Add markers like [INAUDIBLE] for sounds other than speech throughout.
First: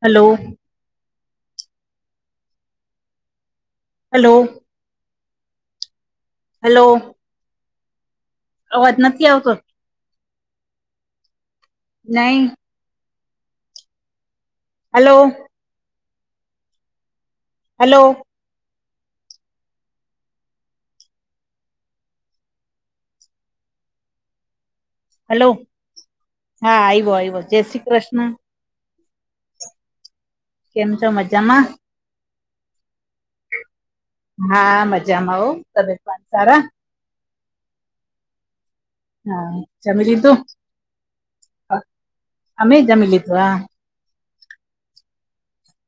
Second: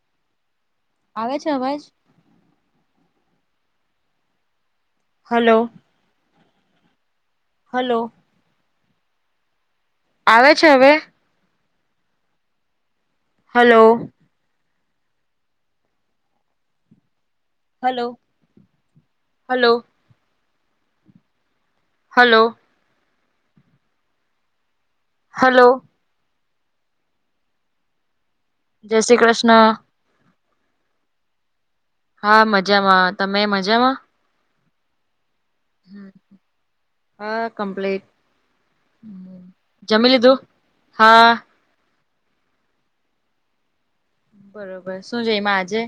Hello આવે છે અવાજ? હલો હલો હલો હલો અવાજ નથી આવતો? આવે છે હવે? નહીં. Hello hello hello, hello hello hello હા આઈવો આઈવો. જય શ્રી કૃષ્ણ. જય શ્રી કૃષ્ણ. કેમ છો મજામાં? હા મજામાં. તમે મજામાં? હા મજામાં હો. તબિયત પાણી સારા? હા કમ્પ્લેટ. હમ હા જમી લીધું? હા હા. અમેય જમી લીધું હા. બરોબર. શું જમ્યા આજે?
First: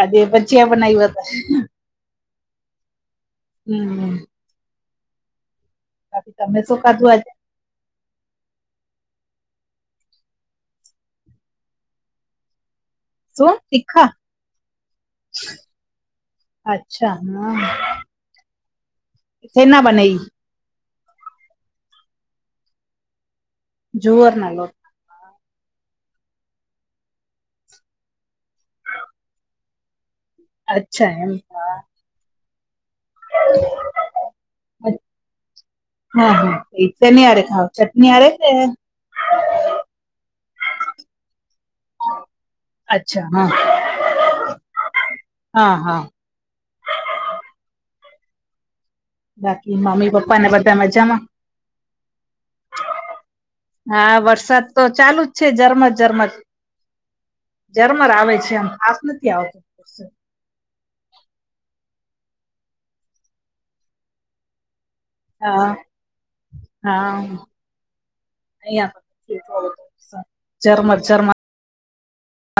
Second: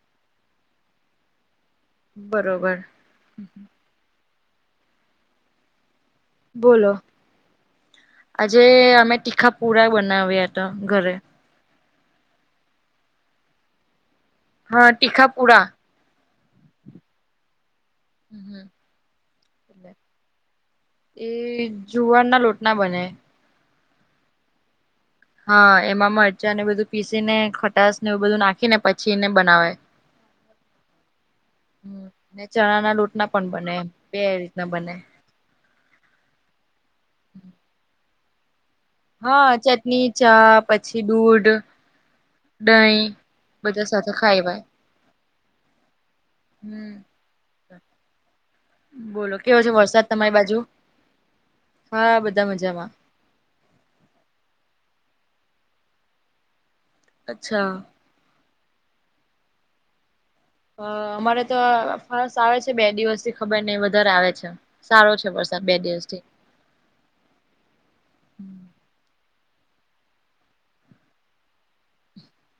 આજે ભજીયા બનાવિયા તા. બરોબર. હમ હમ હમ તમે શું બોલો. ખાધું આજે આજે અમે તીખા પુરા બનાવ્યા તા ઘરે. શું તીખા? હા ટીખાપુડા. અચ્છા હહ. હમ હમ શેના બને ઈ એ જુવાર ના લોટના બને જુવાર ના લોટ હા એમાં મરચાં ને એ બધું પીસી ને ખટાસ ને એવું બધું નાખી ને પછી એને બનાવાય. [INAUDIBLE] અચ્છા એમ હા ને ચણા ના લોટ ના પણ બને બે રીતના બને હા હા એ શેની હારે ખાવ ચટણી હારે કે હા ચટણી ચા પછી દૂધ દહીં અચ્છા હા બધા સાથે ખાવાય હા હા હમ બોલો કેવો છે બાકી વરસાદ મમ્મી તમારી પપ્પાને બાજુ બધા મજામાં હા બધા મજામાં હા વરસાદ તો ચાલુ જ છે ઝરમર ઝરમર અચ્છા ઝરમર આવે છે આમ ખાસ નથી આવતો અ અમારે તો ફાસ્ટ આવે છે બે દિવસ થી ખબર નહિ વધારે આવે છે. સારો છે વરસાદ હા બે દિવસ થી હા અહિયાં ઝરમર ઝરમર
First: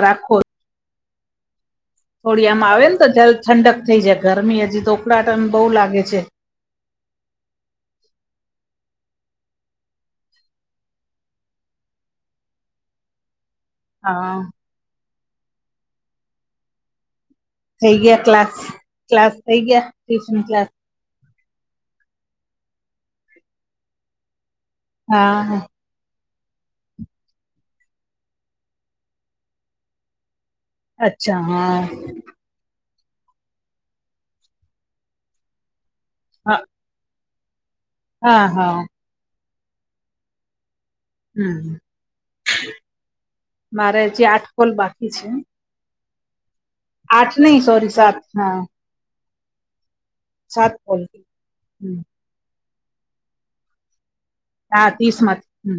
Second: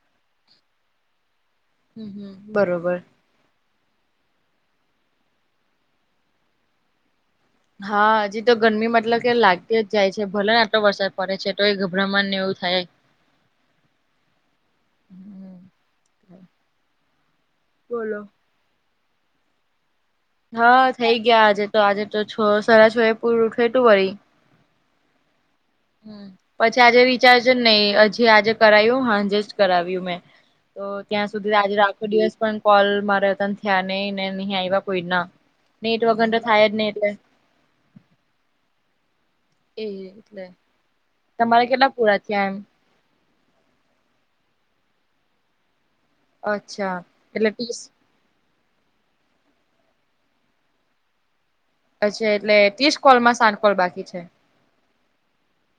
રાખો હમ હમ થોડી આમાં આવે બરોબર ને તો જ ઠંડક થઈ જાય ગરમી હજી તો ઉકળાટમ બહુ લાગે છે. હા હજી તો ગરમી મતલબ કે લાગતી જાય છે ભલે ને આટલો વરસાદ પડે છે તો એ ગભરામણ ને એવું થાય હા થઈ બોલો. ગ્યા ક્લાસ ક્લાસ થઈ ગ્યા. હા થઈ ગયા આજે તો આજે તો છ સરા છો એ પૂરુ થતું આવી હા હા હ પછી આજે રિચાર્જ નહી હજી આજે કરાવું હ એડજસ્ટ કરાવ્યું મેં તો ત્યાં અચ્છા સુધી આજે હા આખો દિવસ પણ કોલ મારાત થયા નહી ને નહીં આવ્યા કોઈ ના નેટ વગર તો હા થાય જ નઈ એટલે હા હા એ એટલે તમારે હમ કેટલા પૂરા થયા એમ? મારે હજી આઠકોલ બાકી છે. અચ્છા આઠ એટલે નહી ત્રીસ સોરી સાત હા સાત કોલ એટલે ત્રીસ કોલ માં સાત કોલ બાકી છે. હા ત્રીસ માંથી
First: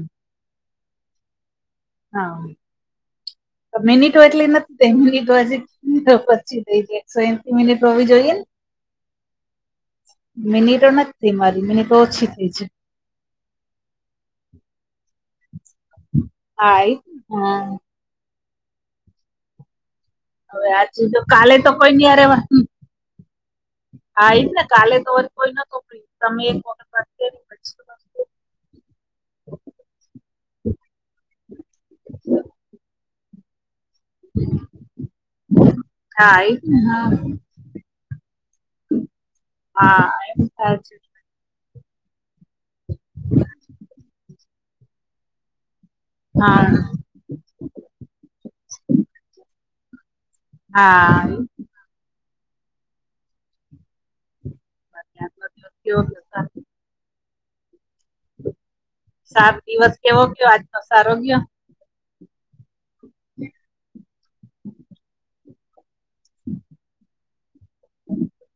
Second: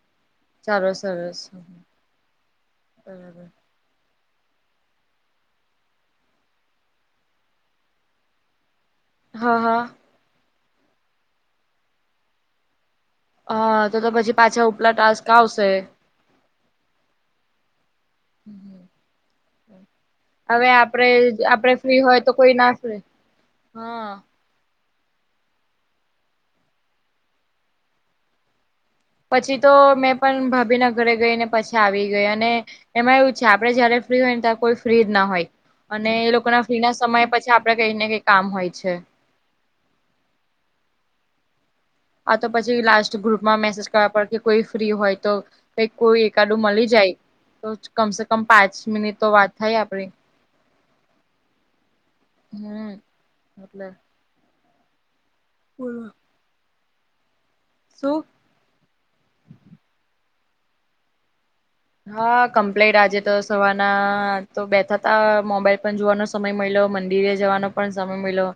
ચાલો સરોસ હા મિનિટો એટલી નથી તે મિનિટો હજી પચી થઈ [UNINTELLIGIBLE] મિનિટ હોવી જોઈએ ને હા હા મિનિટો નથી થઈ મારી મિનિટો ઓછી થઈ છે. હા તો તો પછી પાછા ઉપલા ટાસ્ક આવશે. આ એટ હમ હમ હ હવે આજે આપડે તો કાલે તો આપડે કોઈ ફ્રી ની હોય હારે તો વાત કોઈ [UNINTELLIGIBLE] હ હા એજ ને કાલે તો કોઈ નતો ફ્રી તમે એક વત કરી [INAUDIBLE] પછી તો મેં પણ ભાભીના ઘરે ગઈ ને પછી આવી ગઈ અને એમાં એવું છે આપડે જયારે ફ્રી હોય ને ત કોઈ ફ્રી જ ના હોય. અને એ હા લોકો એજ ના ને ફ્રી ના હા સમય પછી આપડે કઈ ને કઈ કામ હોય છે. હા એમ થાય છે. આ તો પછી લાસ્ટ ગ્રુપમાં મેસેજ કરવા પડે કે કોઈ ફ્રી હોય તો. ક કોઈ હા એકાડું હા એ જ વાત. મળી જાય તો કમસે કમ પાંચ મિનિટ તો વાત થાય આપડે હા. હમ એટલે. આજનો દિવસ કેવો બોલા. ગયો સારો શું? સાત દિવસ કેવો ગ્યો આજનો સારો ગ્યો. હા કમ્પ્લેટ આજે તો સવારના ના આજ બેઠા હતા મોબાઈલ પણ જોવાનું સમય મળ્યો મંદિરે જવાનો પણ સમય મળ્યો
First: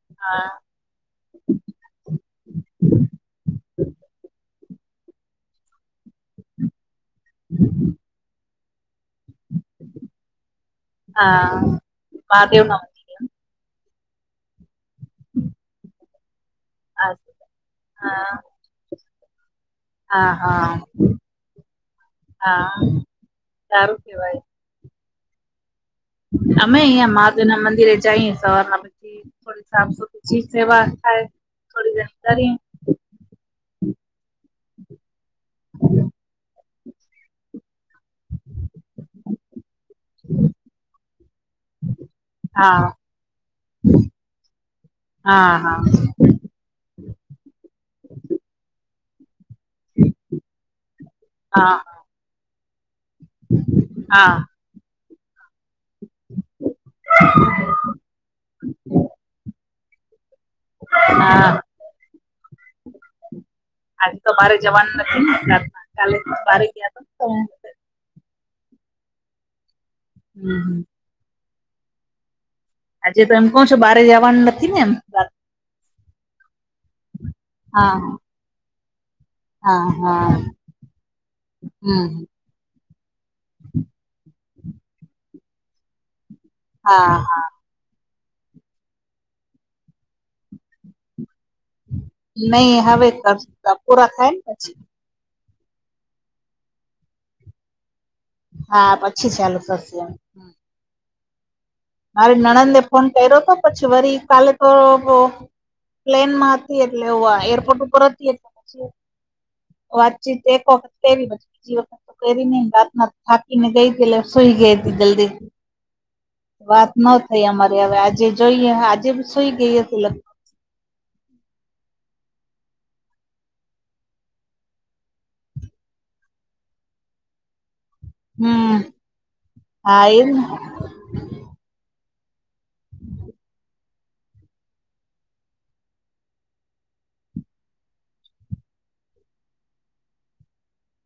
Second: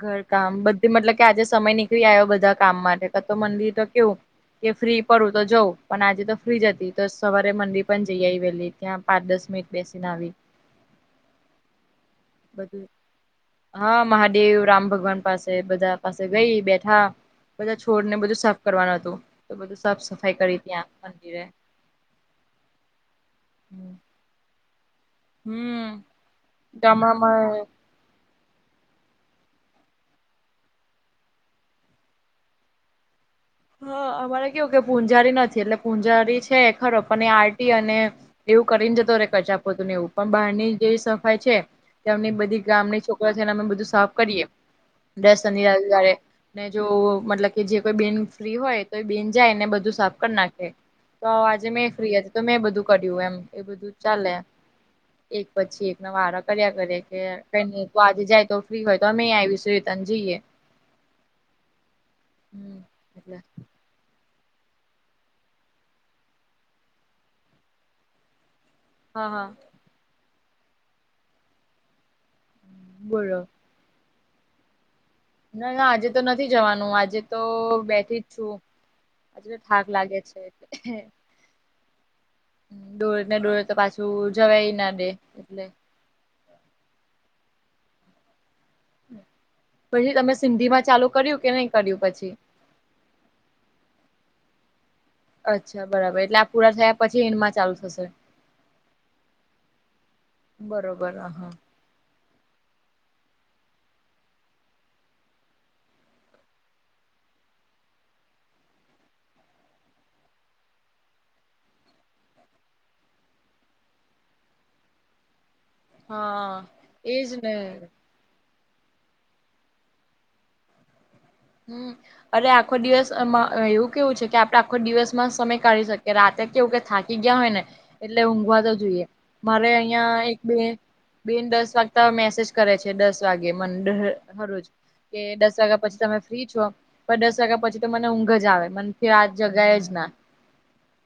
ઘર હા કામ બધ મતલબ કે આજે સમય નીકળી આવ્યો બધા કામ માટે કતો મંદિર તો કેવું કે ફ્રી પડું તો જઉ પણ આજે તો ફ્રી જ હતી તો. સવારે મંંદિર પણ જઈ આવેલી ત્યાં પાંચ દસ મિનિટ બેસીને આવી. હા ભાભી નો. બધું હા મહાદેવ રામ ભગવાન પાસે બધા પાસે ગઈ બેઠી. હા બધા છોડ ને હા બધું સાફ કરવાનું હતું તો બધું સાફ હા સફાઈ કરી હા ત્યાં મંદિરે હા સારું કેવાય. હમ. અમે ઇયા મહાદેવ ના ગામડામાં મંદિરે જઈએ સવારના થોડી સાફ [UNINTELLIGIBLE] થોડી જાણકારી હા અમારે કેવું કે પૂંજારી નથી એટલે પૂંજારી છે ખરો પણ એ આરટી અને એવું કરીને જતો રે કચરાપોતું ને એવું પણ બહાર ની જે સફાઈ છે. તેમની બધી હા ગામની છોકરો છેને અમે બધું સાફ કરીએ દર હા હા શનિવારે રવિવારે. ને જો મતલબ કે જે કોઈ બેન ફ્રી હોય તો બેન જાય ને બ બઘું સાફ કરી નાખે તો આજે હા મેં ફ્રી હતી તો મેં બધું કર્યું એમ. એ બધું હા ચાલે એક. પછી એક ના વારા કર્યા કરે કે કઇક મુકવા આજે જાય તો ફ્રી હોય તો અમે આવીશું રિટન જઈએ. હા. હમ એટલે. તમારે જવાનું નથી ને રાત કાલે બારે ગયા તા હું. હા હા. હમ હમ. આજે તો બોલો એમ કઉ છુ બારે જવાનું નથી ને એમ. ના ના આજે તો નથી જવાનું આજે તો બેઠી જ હા છું. આજે ઠાક લાગે હા છે. હમ ડોળે ને ડોળે તો પાછું જવાય ના દે એટલે. હા હા. પછી તમે સિંધીમાં ચાલુ કર્યું કે નઈ કર્યું પછી? નઈ હવે કરશું તો પૂરા થાય ને પછી. અચ્છા બરાબર, એટલે આ પૂરા થયા પછી એનમાં ચાલુ થશે. હા, પછી ચાલુ થશે એમ. બરોબર અહ. મારે નણંદે ને ફોન કર્યો તો પછી વરી કાલે તો પ્લેનમાં હતી એટલે એ આ એરપોર્ટ ઉપર હતી એટલે પછી વાતચીત એક વખત કેવી બીજી વખ કરીને રાતના થાકીને ગઈ હતી એટલે સુઈ ગઈ હતી જલ્દી. હા. વાત ન એજ થઈ ને અમારી હવે આજે જોઈએ આજે બી સુઈ ગઈ હતી લગ હમ્મ. અરે આખો દિવસ એમાં એવું કેવું છે કે આપડે આખો દિવસમાં સમય કાઢી શકીએ રાતે કેવું કે થા કી ગયા હોય ને એટલે ઊંઘવા તો હમ જોઈએ મારે હા એજ અયા એક ને બે બેન દસ વાગતા મેસેજ કરે છે દસ વાગે મને હરોજ. કે દસ વાગ્યા પછી તમે ફ્રી છો પણ દસ વાગ્યા પછી તો મને ઊંઘ જ આવે મને આ જગાએ જ ના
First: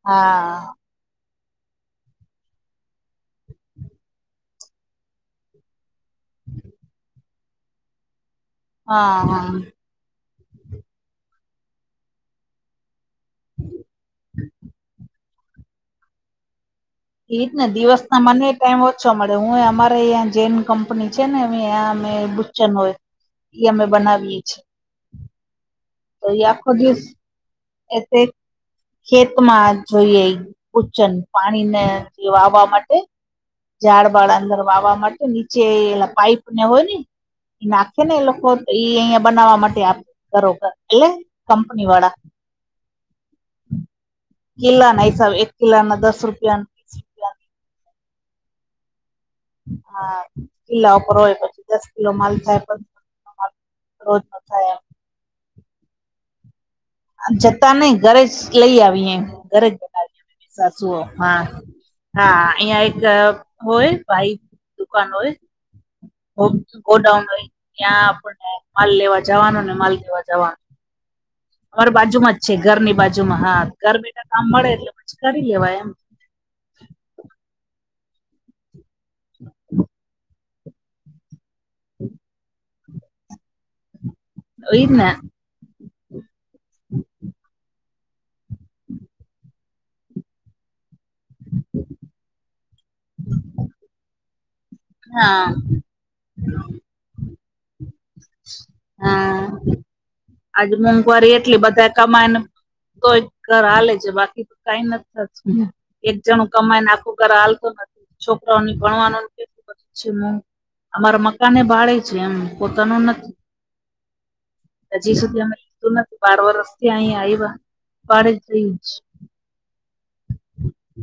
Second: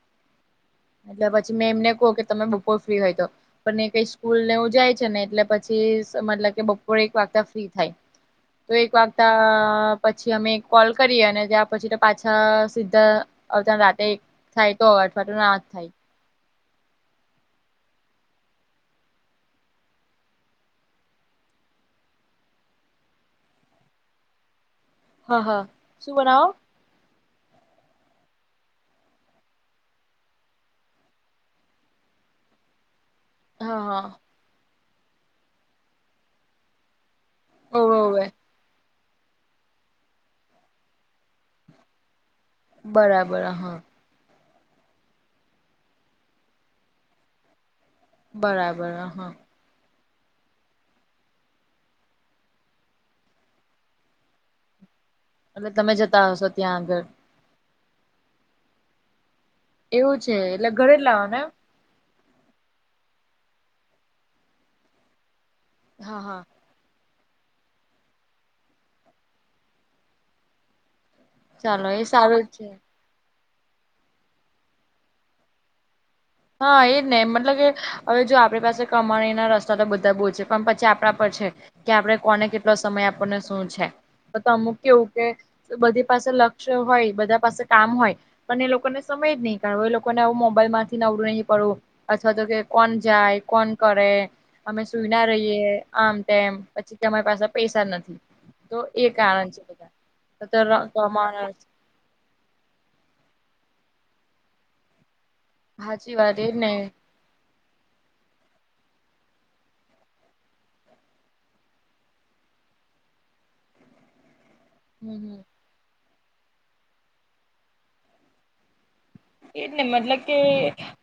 હા. એટલે પછી મેં એમને કોઉ કે તમે બપોર ફ્રી હોય તો. પણ એ કઈ સ્કૂલ નેવું જાય છે ને એટલે પછી મતલબ કે બપોરે એક વાગતા ફ્રી થાય તો એક હા વાગતા હા પછી અમે એક કોલ કરીએ અને ત્યાં પછી પાછા સીધા [UNINTELLIGIBLE] રાતે થાય તો અઠવાડિયું ના થાય. એ જ ને દિવસ ના મને ટાઈમ ઓછો મળે હું અમારે અયા જેન કંપની છે ને અમે [UNINTELLIGIBLE] હોય ઈ અમે બનાવીએ છીએ. હા હા. શું તો એ બનાવો? આખો દીવસ એ તે ખેતમાં જોઈએ ઉચન પાણીને એ વાવા માટે. હા હા ઝાડ બાળ અંદર વાવા માટે નીચે એલા પાઈપ ને હોય ને. એ ઓવે નાખે ને ઓવે. એ લોકો ઈ અહિયાં બનાવવા માટે [UNINTELLIGIBLE] એટલે કંપની વાડા. બરાબર, હા. કિલ્લાના હિસાબ એક કિલ્લાના દસ રૂપિયાન. બરાબર, હા. હા, કિલ્લા ઉપર હોય પછી દસ કિલો માલ થાય માલ રોજનો. અને તમે જતા હશો ત્યાં આગળ. જતા નઈ ઘરે જ લઈ આવીએ ઘરે જ એવું છે બતાવી એટલે ઘરે સાસુઓ જ લાવવાનું હા એમ. હા અહિયાં એક હોય ભાઈ દુકાન હોય હા હા. ગોડાઉન હોય ત્યાં આપને માલ લેવા જવાનો ને માલ દેવા જવાનો. ચાલો અમારી એ બાજુમાં જ સારું છે ઘરની બાજુ માં હા ઘર બેઠા કામ મળે એટલે પછી કરી લેવાય એમ. હા એજ ને મતલબ કે હવે જો આપણી પાસે કમાણી ના રસ્તા તો બધા બહુ છે. પણ પછી આપણા પર છે કે આપડે કોને કેટલો સમય આપણને શું છે. તો અમુક એજ કેવું ને કે બધી પાસે લક્ષ્ય હોય બધા પાસે કામ હોય. પણ એ લોકોને સમય જ નહીં કારણ એ લોકોને આવ મોબાઈલમાં નવડું નહી પડું અથવા તો કે કોણ જાય કોણ કરે અમે સુઈના હા રહીએ આમ તેમ પછી તમારી પાસે પૈસા નથી. તો એ કારણ છે બધા તો તો આજે મોંઘવારી કમાવાના એટલી બધા કમાય ને તોય ઘર હાલે છે બાકી તો કઈ નથી થતું. સાચી એક વાત જણું એજ કમાય ને આખું ઘર હાલતું નથી છોકરા આપનું ભણવાનું અચ્છા, અમારા મકાને ભાળે છે એમ પોતાનું નથી. હજી હમ હમ સુધી અમે લીધું નથી બાર વરસ થી અહી આવ્યા ભાડે જ રહીએ છીએ. એ જ ને મતલબ કે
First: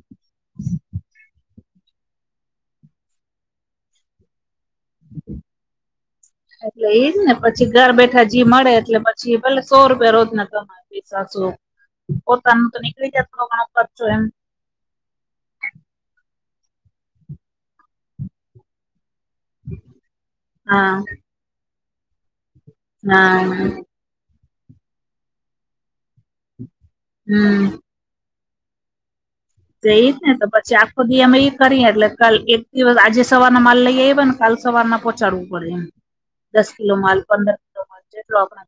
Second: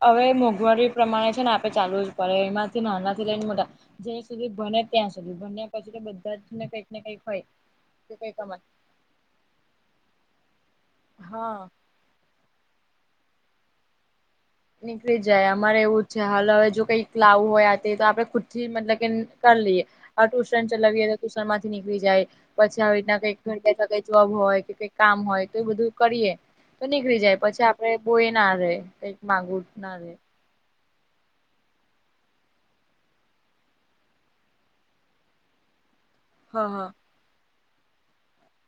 હવે મોંઘવારી પ્રમાણે છે ને આપે ચાલવુ જ પડે એમાંથી નાના થી લઈને બધા જ્યાં સુધી બને ત્યાં સુધી બન્યા પછી બધા ને કંઈક એટલે ને એજ કઈક હોય તો કઈ કમાય ચેવલ સો રૂપિયા રોજ ના કમાય પૈસા સો હા પોતાનું તો નીકળી જાતું હમણાં ખરચો એમ. નીકળી જાય અમારે એવું છે હાલ હવે જો કઈક લાવું હોય આ તે તો આપડે ખુદ થી મતલબ કે કરી લઈએ અ ટુશન હા ચલાવીએ તો ટુશન માંથી નીકળી જાય પછી આવી રીતના હા કઈક [UNINTELLIGIBLE] જોબ હોય કે કઈક કામ હોય તો એ બધું કરીએ તો નીકળી જાય હમ પછી આપડે બોયના રે એક માગુ તે ઈજ ને તો પછી આખ ખો દી અમે ઈ કરીએ એટલે કલ એક દિવસ આજે સવારના માલ લઈ આયવા ને કાલ સવારમાં પહોચાડવું પડે એમ. હા દસ હા કિલો માલ, પંદર કિલો માલ જેટલો આપડા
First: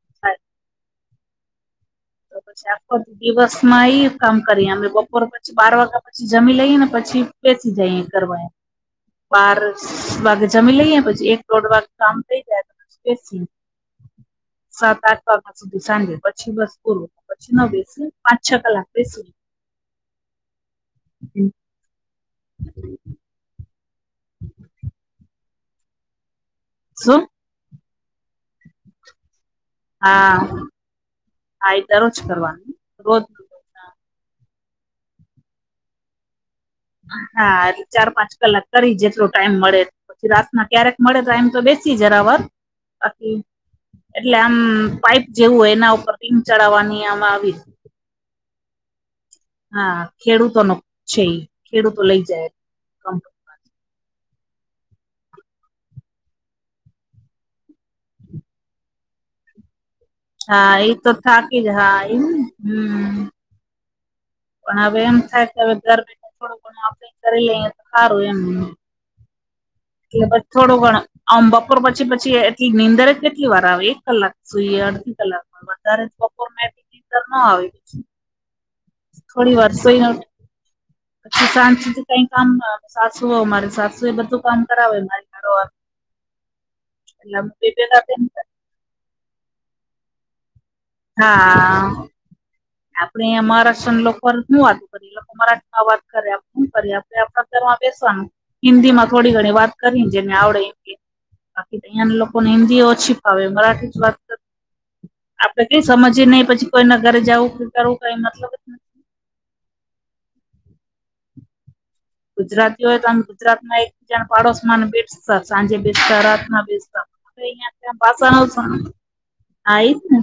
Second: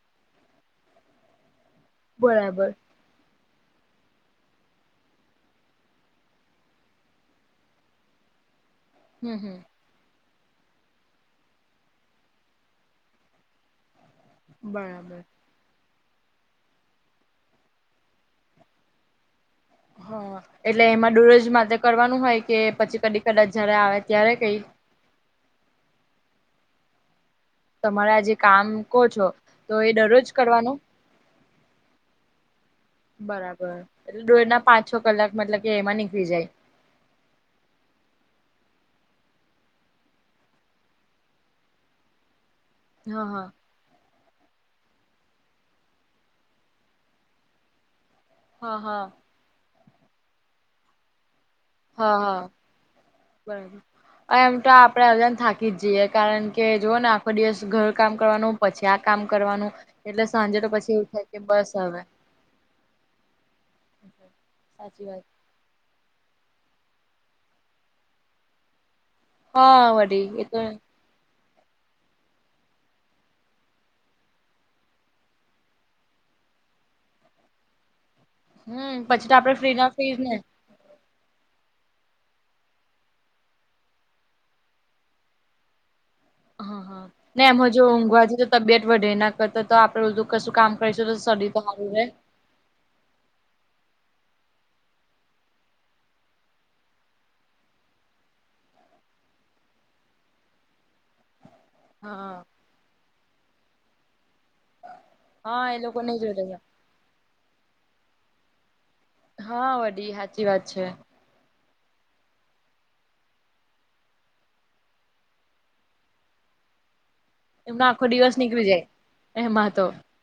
તો બરાબર. આખો પછી દિવસમાં ઈ કામ કરીએ. અમે બપોર પછ છી બાર વાગા પછી જમી લઈએ ને પછી બેસી જાઇએ કરવા એમ. હમ હમ બાર વાગે જમી લઈએ પછી એક દોઢ વાગે કામ થઈ જાય તો પછી બેસીએ. સાત બરાબર આઠ વાગા સુધી સાંજે પછી બસ. પૂરું. પછી ન બેસીએ પાંચ છ કલાક બેસીએ. હા એટલે એમાં દૂરજ માટે કરવાનું હોય કે પછી કદી કદાચ જયારે આવે ત્યારે કઈ? શું? તમારે આ જે કામ કો છો તો એ ડરોજ હા કરવાનું? હા એ દરરોજ કરવાનું રોજ બરાબ બર. એટલે દોડના પાંચ છ કલાક મતલબ કે એમાં નીકળી જાય. હા એટલે ચાર પાંચ કલાક કરી જેટલો ટાઈમ મળે. પછી રાતના ક્યારેક મળે તો એમ તો બેસીએ જરાબર બાકી હા એટલે આમ પાઈપ જેવું હોય એના ઉપર રિંગ ચડાવાની આમ આવી. હહ હા. હા ખેડૂતો નો છે ઈ. ખેડૂતો હા લઈ હા જાય બરાબર. એમ તો આપડે હલને થાકી જ જઈએ. કારણ કે જુઓ ને આખો દિવસ ઘર કામ કરવાનું. પછી આ કામ કરવાનું. એટલે સાંજે તો હા પછી એવું ઈતો થાય કે થાકી જ બસ હા. હવે ઈ ન હમ [INAUDIBLE] પણ હવે એમ વાત થાય કે હવે ઘર બેઠા થોડું ઘણું આપણે કરી લઈએ તો હારું એમ. હહ એટલે પછ થોડું ઘણું આમ બપોર પછી પછી એટલી નીંદરે કેટલી વાર આવે એક કલાક સુઈએ, અડધી કલાકમાં તો વધારે બપોરના એટલી નીંદર નો આવે પછી. હમ પછી તો આપડે ફ્રી ના ફ્રીજ ને. પછી સાંજ સુધી કઈ કામ ન હોય. આમ સાસુ વહુ મારી સાસુએ બધું કામ કરાવે મારી. હારોહાર. હહ હહ ને એમાં જો ભેગા ઊંઘવા થઈને જઈએ ત તબિયત વધે એના કરતા તો આપડે બધું કશું કામ કરીશું તો શરીર તો હારું રે. આપણેે ઈયા મહારાષ્ટ્રન લોકોને હું વાત કરી? ઈ લોકો મરાઠીમાં વાત કરે આપે હું કરી આપણે આપણા ઘરમાં બેસવાનું. હિન્દીમાં થોડી ઘણી વાત કરીને જેને આવડે એ કે બાકી ત અહિયાંના હા લોકોને હિન્દી એ ઓછી ફાવે મરાઠી જ વાત [INAUDIBLE] તે હા એ કઈ લોકો સમજે નહી જોતા પછી કોઈ ના ઘરે જાવું [INAUDIBLE] કરવું કાઈ મતલબ જ નહીં. હહ વડી ઈ હાચી વાત છે. ગુજરાતી હોય તો આમ ગુજરાતમાં એકજણ પાડોશમાં ને બેસ સાંજે બેસતા, રાતના બેસતા. આપણે ઇયા એમનો કને આખો દિવસ ભાષણો જ નીકળી જાય એમાં હા તો ઈજ ને.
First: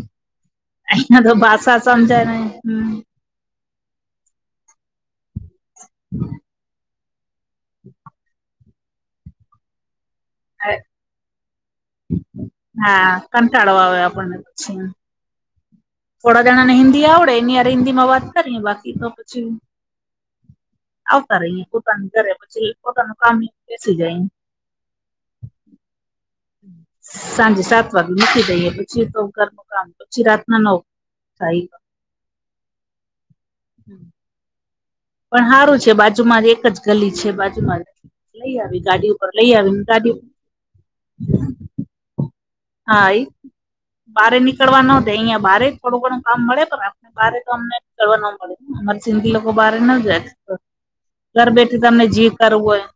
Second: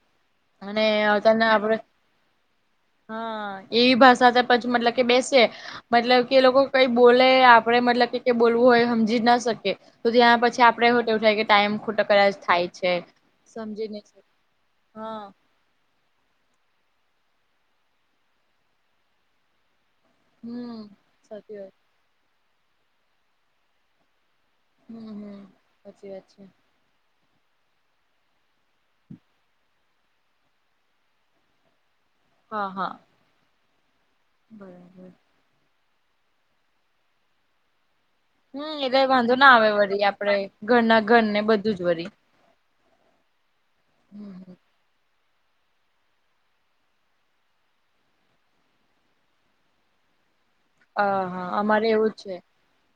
અને અહીંયા તો ભાષા સમજાય નહીં હમ. હહ એવી ભાષા તો પછી મતલબ કે બેસીએ મતલબ કે લોકો કઈ બોલે આપડે મતલબ કે કે બોલવું હોય હમજી જ ના શકીએ. તો ત્યાં પછ પછી આપડે એવું હોતે થાય કે ટાઈમ ખોટો કદાચ થાય છે. સમજી નહીં શક છા હહ થોડા જણાને હિન્દી આવડે એની હારે હિન્દીમાં વાત કરીએ. બાકી તો પછી હમ આવતા સાચી રહી વાત પોતાની ઘરે પછી પોતાનું કામ બેસી જાય. હમ હમ સાચી વાત છે. સાંજે સાત વાગે મૂકી દઈએ પછી તો ઘર ન કામ પછી રાતના નવ [UNINTELLIGIBLE] હા હા. બરાબર. પણ સારું છે, બાજુમાં જ એક જ ગલી છે, બાજુમાં જ. લઈ હમ આવી એટલે ગાડી ઉપર વાંધો લઈ ના આવે આવીને [UNINTELLIGIBLE] ગાડી આપડે ઘરના ઘર ને બધું જ [UNINTELLIGIBLE] હા એ હમ બારે હમ. નીકળવા ન દે અહિયાં બારે થોડું ઘણું કામ મળે [UNINTELLIGIBLE] બારે તો અમને કરવા ન પડે અમારે સિંદગી લોકો બાર ન જાય. હ ઘર હા બેઠી અમારે તમને એવું જ છે જી કરવું હોય.